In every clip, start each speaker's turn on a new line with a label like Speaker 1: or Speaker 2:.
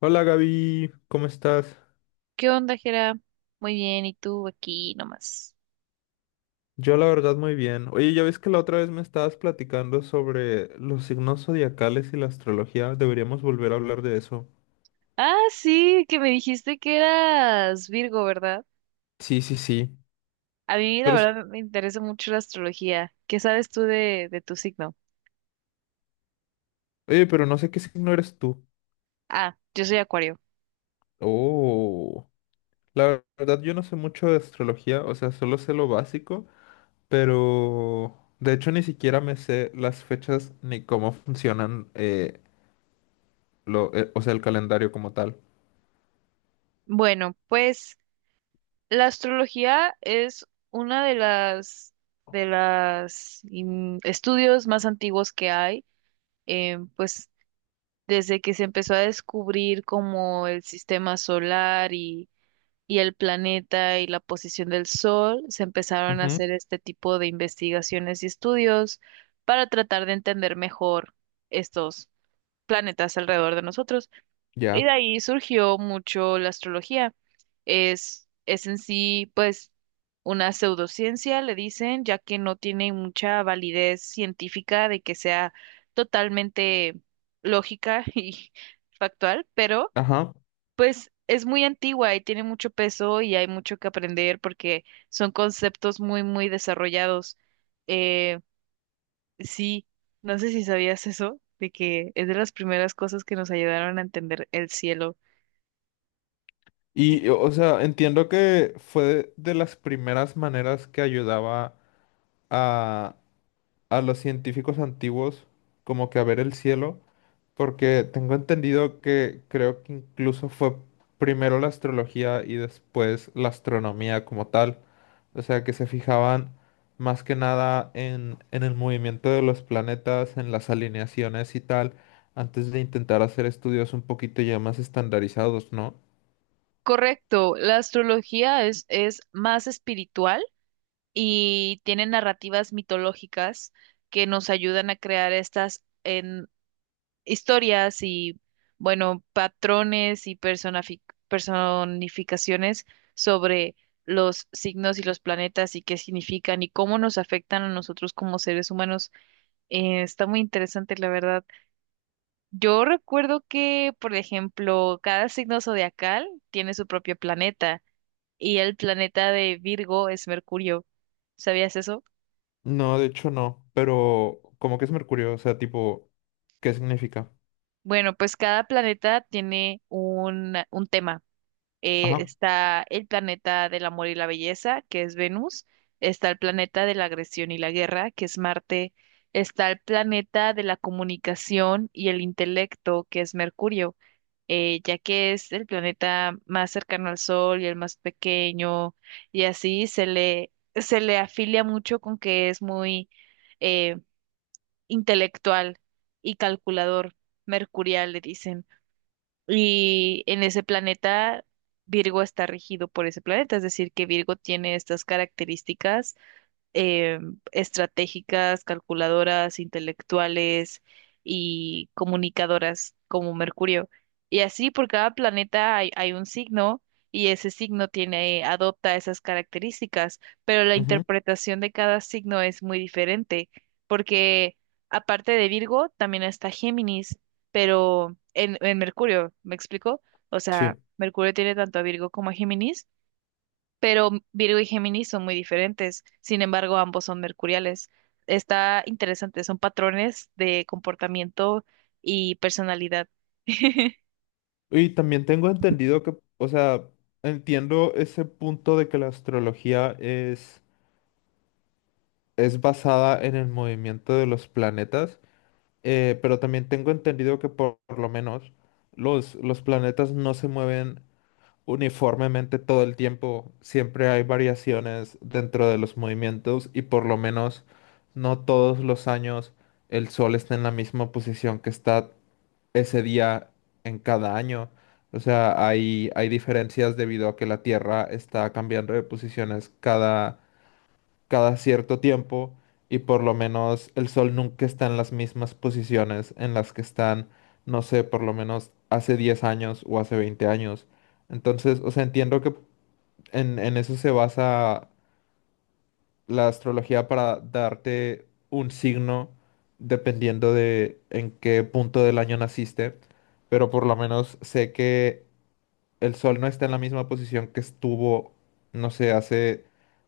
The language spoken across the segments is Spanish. Speaker 1: Hola Gaby, ¿cómo estás?
Speaker 2: ¿Qué onda, Jera? Muy bien, ¿y tú aquí nomás?
Speaker 1: Yo la verdad muy bien. Oye, ya ves que la otra vez me estabas platicando sobre los signos zodiacales y la astrología. Deberíamos volver a hablar de eso.
Speaker 2: Ah, sí, que me dijiste que eras Virgo, ¿verdad?
Speaker 1: Sí, sí, sí.
Speaker 2: A mí, la
Speaker 1: Pero es-
Speaker 2: verdad, me interesa mucho la astrología. ¿Qué sabes tú de tu signo?
Speaker 1: Oye, pero no sé qué signo eres tú.
Speaker 2: Ah, yo soy Acuario.
Speaker 1: Oh, la verdad yo no sé mucho de astrología, o sea, solo sé lo básico, pero de hecho ni siquiera me sé las fechas ni cómo funcionan, lo, o sea, el calendario como tal.
Speaker 2: Bueno, pues la astrología es una de las estudios más antiguos que hay, pues desde que se empezó a descubrir como el sistema solar y el planeta y la posición del Sol, se empezaron a
Speaker 1: Ujú,
Speaker 2: hacer este tipo de investigaciones y estudios para tratar de entender mejor estos planetas alrededor de nosotros. Y de
Speaker 1: ya.
Speaker 2: ahí surgió mucho la astrología. Es en sí, pues, una pseudociencia, le dicen, ya que no tiene mucha validez científica de que sea totalmente lógica y factual, pero
Speaker 1: Ajá.
Speaker 2: pues es muy antigua y tiene mucho peso y hay mucho que aprender porque son conceptos muy, muy desarrollados. Eh, sí, no sé si sabías eso, de que es de las primeras cosas que nos ayudaron a entender el cielo.
Speaker 1: Y, o sea, entiendo que fue de las primeras maneras que ayudaba a, a los científicos antiguos como que a ver el cielo, porque tengo entendido que creo que incluso fue primero la astrología y después la astronomía como tal. O sea, que se fijaban más que nada en, el movimiento de los planetas, en las alineaciones y tal, antes de intentar hacer estudios un poquito ya más estandarizados, ¿no?
Speaker 2: Correcto, la astrología es más espiritual y tiene narrativas mitológicas que nos ayudan a crear estas historias y, bueno, patrones y personificaciones sobre los signos y los planetas y qué significan y cómo nos afectan a nosotros como seres humanos. Está muy interesante, la verdad. Yo recuerdo que, por ejemplo, cada signo zodiacal tiene su propio planeta y el planeta de Virgo es Mercurio. ¿Sabías eso?
Speaker 1: No, de hecho no, pero como que es Mercurio, o sea, tipo, ¿qué significa?
Speaker 2: Bueno, pues cada planeta tiene un tema.
Speaker 1: Ajá,
Speaker 2: Está el planeta del amor y la belleza, que es Venus, está el planeta de la agresión y la guerra, que es Marte, está el planeta de la comunicación y el intelecto, que es Mercurio, ya que es el planeta más cercano al Sol y el más pequeño, y así se le afilia mucho con que es muy eh, intelectual y calculador, mercurial, le dicen. Y en ese planeta, Virgo está regido por ese planeta, es decir, que Virgo tiene estas características eh, estratégicas, calculadoras, intelectuales y comunicadoras como Mercurio. Y así por cada planeta hay un signo y ese signo tiene, adopta esas características, pero la
Speaker 1: ujú,
Speaker 2: interpretación de cada signo es muy diferente porque aparte de Virgo también está Géminis, pero en Mercurio, ¿me explico? O
Speaker 1: sí.
Speaker 2: sea, Mercurio tiene tanto a Virgo como a Géminis, pero Virgo y Géminis son muy diferentes. Sin embargo, ambos son mercuriales. Está interesante, son patrones de comportamiento y personalidad.
Speaker 1: Y también tengo entendido que, o sea, entiendo ese punto de que la astrología es basada en el movimiento de los planetas, pero también tengo entendido que por lo menos los planetas no se mueven uniformemente todo el tiempo. Siempre hay variaciones dentro de los movimientos y por lo menos no todos los años el sol está en la misma posición que está ese día en cada año. O sea, hay diferencias debido a que la Tierra está cambiando de posiciones cada cierto tiempo y por lo menos el sol nunca está en las mismas posiciones en las que están, no sé, por lo menos hace 10 años o hace 20 años. Entonces, o sea, entiendo que en eso se basa la astrología para darte un signo dependiendo de en qué punto del año naciste, pero por lo menos sé que el Sol no está en la misma posición que estuvo, no sé, hace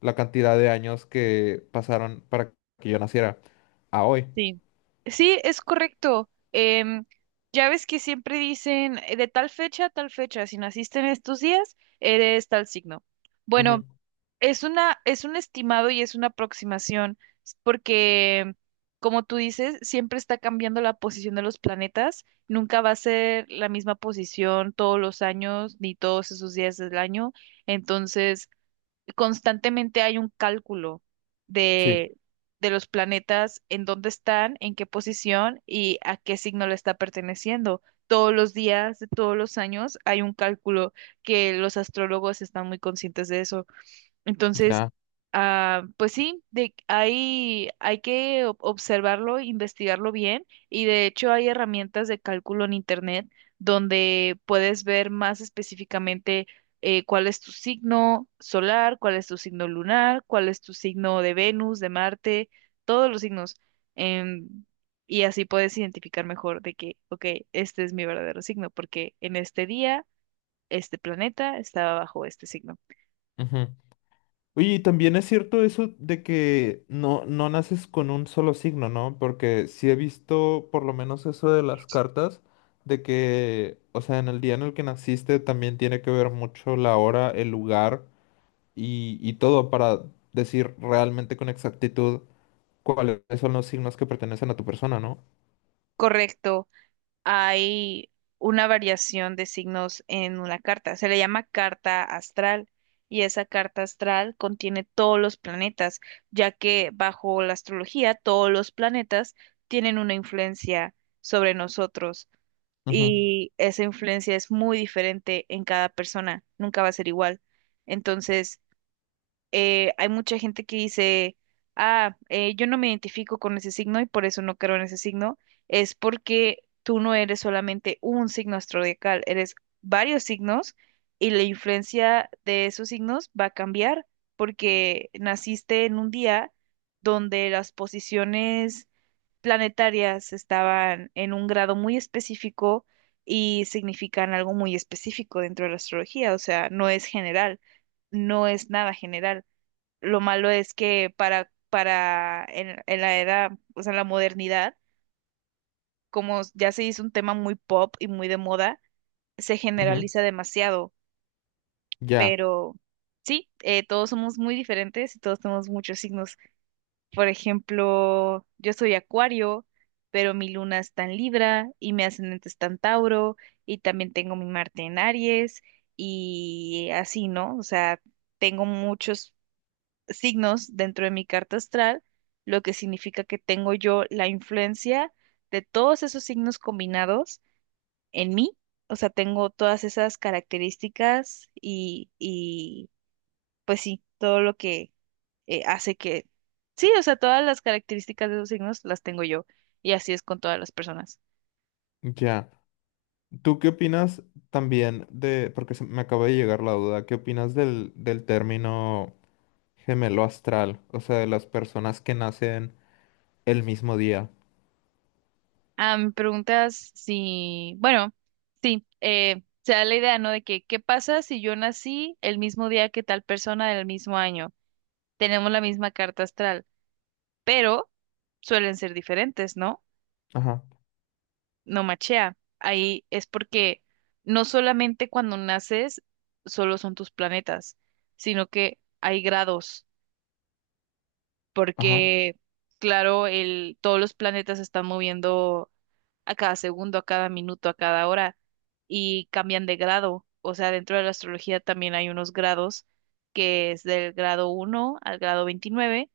Speaker 1: la cantidad de años que pasaron para que yo naciera a hoy.
Speaker 2: Sí. Sí, es correcto. Ya ves que siempre dicen de tal fecha a tal fecha, si naciste en estos días, eres tal signo.
Speaker 1: Ujú,
Speaker 2: Bueno, es una, es un estimado y es una aproximación, porque, como tú dices, siempre está cambiando la posición de los planetas. Nunca va a ser la misma posición todos los años ni todos esos días del año. Entonces, constantemente hay un cálculo
Speaker 1: sí,
Speaker 2: de, de los planetas, en dónde están, en qué posición y a qué signo le está perteneciendo. Todos los días de todos los años hay un cálculo que los astrólogos están muy conscientes de eso. Entonces,
Speaker 1: ya.
Speaker 2: pues sí, hay que observarlo, investigarlo bien y de hecho hay herramientas de cálculo en Internet donde puedes ver más específicamente cuál es tu signo solar, cuál es tu signo lunar, cuál es tu signo de Venus, de Marte, todos los signos. em, y así puedes identificar mejor de que, ok, este es mi verdadero signo porque en este día, este planeta estaba bajo este signo.
Speaker 1: Ujú. Oye, y también es cierto eso de que no, no naces con un solo signo, ¿no? Porque sí he visto por lo menos eso de las cartas, de que, o sea, en el día en el que naciste también tiene que ver mucho la hora, el lugar y todo para decir realmente con exactitud cuáles son los signos que pertenecen a tu persona, ¿no?
Speaker 2: Correcto. Hay una variación de signos en una carta. Se le llama carta astral y esa carta astral contiene todos los planetas, ya que bajo la astrología todos los planetas tienen una influencia sobre nosotros
Speaker 1: Ujú,
Speaker 2: y esa influencia es muy diferente en cada persona, nunca va a ser igual. Entonces, hay mucha gente que dice, ah, yo no me identifico con ese signo y por eso no creo en ese signo, es porque tú no eres solamente un signo astrodiacal, eres varios signos y la influencia de esos signos va a cambiar porque naciste en un día donde las posiciones planetarias estaban en un grado muy específico y significan algo muy específico dentro de la astrología, o sea, no es general, no es nada general. Lo malo es que para en la era, o sea, en la modernidad, como ya se hizo un tema muy pop y muy de moda, se
Speaker 1: ujú.
Speaker 2: generaliza demasiado,
Speaker 1: Ya,
Speaker 2: pero sí, todos somos muy diferentes y todos tenemos muchos signos. Por ejemplo, yo soy Acuario, pero mi luna está en Libra y mi ascendente está en Tauro y también tengo mi Marte en Aries y así, ¿no? O sea, tengo muchos signos dentro de mi carta astral, lo que significa que tengo yo la influencia de todos esos signos combinados en mí. O sea, tengo todas esas características y pues sí, todo lo que hace que... Sí, o sea, todas las características de esos signos las tengo yo. Y así es con todas las personas.
Speaker 1: ya. ¿Tú qué opinas también de, porque me acaba de llegar la duda, ¿qué opinas del término gemelo astral? O sea, de las personas que nacen el mismo día.
Speaker 2: Ah, me preguntas si... Bueno, sí, se da la idea, ¿no? De que, ¿qué pasa si yo nací el mismo día que tal persona del mismo año? Tenemos la misma carta astral, pero suelen ser diferentes, ¿no?
Speaker 1: Ajá,
Speaker 2: No machea. Ahí es porque no solamente cuando naces solo son tus planetas, sino que hay grados,
Speaker 1: ajá,
Speaker 2: porque claro, todos los planetas se están moviendo a cada segundo, a cada minuto, a cada hora y cambian de grado. O sea, dentro de la astrología también hay unos grados que es del grado uno al grado 29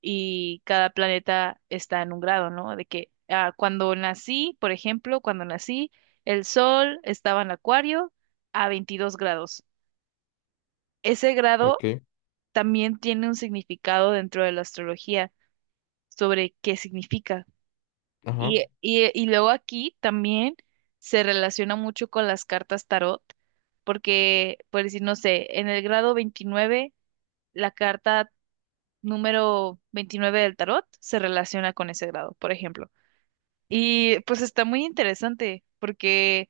Speaker 2: y cada planeta está en un grado, ¿no? De que ah, cuando nací, por ejemplo, cuando nací, el Sol estaba en Acuario a 22 grados. Ese grado
Speaker 1: ok,
Speaker 2: también tiene un significado dentro de la astrología sobre qué significa.
Speaker 1: ajá,
Speaker 2: Y luego aquí también se relaciona mucho con las cartas tarot, porque, por decir, no sé, en el grado 29, la carta número 29 del tarot se relaciona con ese grado, por ejemplo. Y pues está muy interesante porque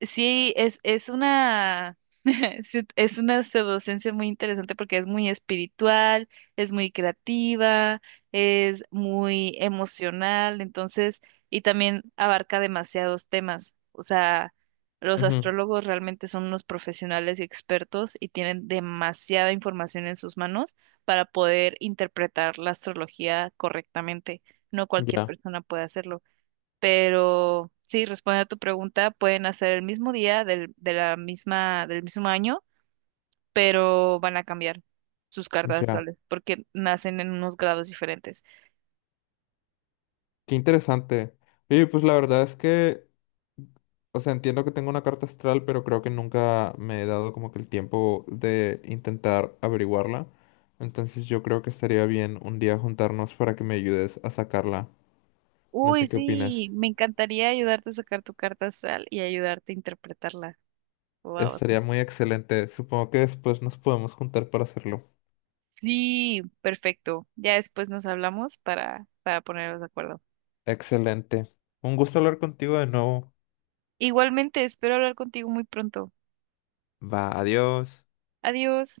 Speaker 2: sí, es una, sí, es una pseudociencia muy interesante porque es muy espiritual, es muy creativa, es muy emocional, entonces, y también abarca demasiados temas. O sea, los
Speaker 1: ujú,
Speaker 2: astrólogos realmente son unos profesionales y expertos y tienen demasiada información en sus manos para poder interpretar la astrología correctamente. No cualquier
Speaker 1: ya,
Speaker 2: persona puede hacerlo, pero sí, respondiendo a tu pregunta, pueden hacer el mismo día de la misma, del mismo año, pero van a cambiar sus cartas
Speaker 1: ya.
Speaker 2: astrales porque nacen en unos grados diferentes.
Speaker 1: Qué interesante. Y pues la verdad es que. O sea, entiendo que tengo una carta astral, pero creo que nunca me he dado como que el tiempo de intentar averiguarla. Entonces yo creo que estaría bien un día juntarnos para que me ayudes a sacarla. No
Speaker 2: Uy,
Speaker 1: sé qué
Speaker 2: sí,
Speaker 1: opinas.
Speaker 2: me encantaría ayudarte a sacar tu carta astral y ayudarte a interpretarla. Wow.
Speaker 1: Estaría muy excelente. Supongo que después nos podemos juntar para hacerlo.
Speaker 2: Sí, perfecto. Ya después nos hablamos para ponernos de acuerdo.
Speaker 1: Excelente. Un gusto hablar contigo de nuevo.
Speaker 2: Igualmente, espero hablar contigo muy pronto.
Speaker 1: Va, adiós.
Speaker 2: Adiós.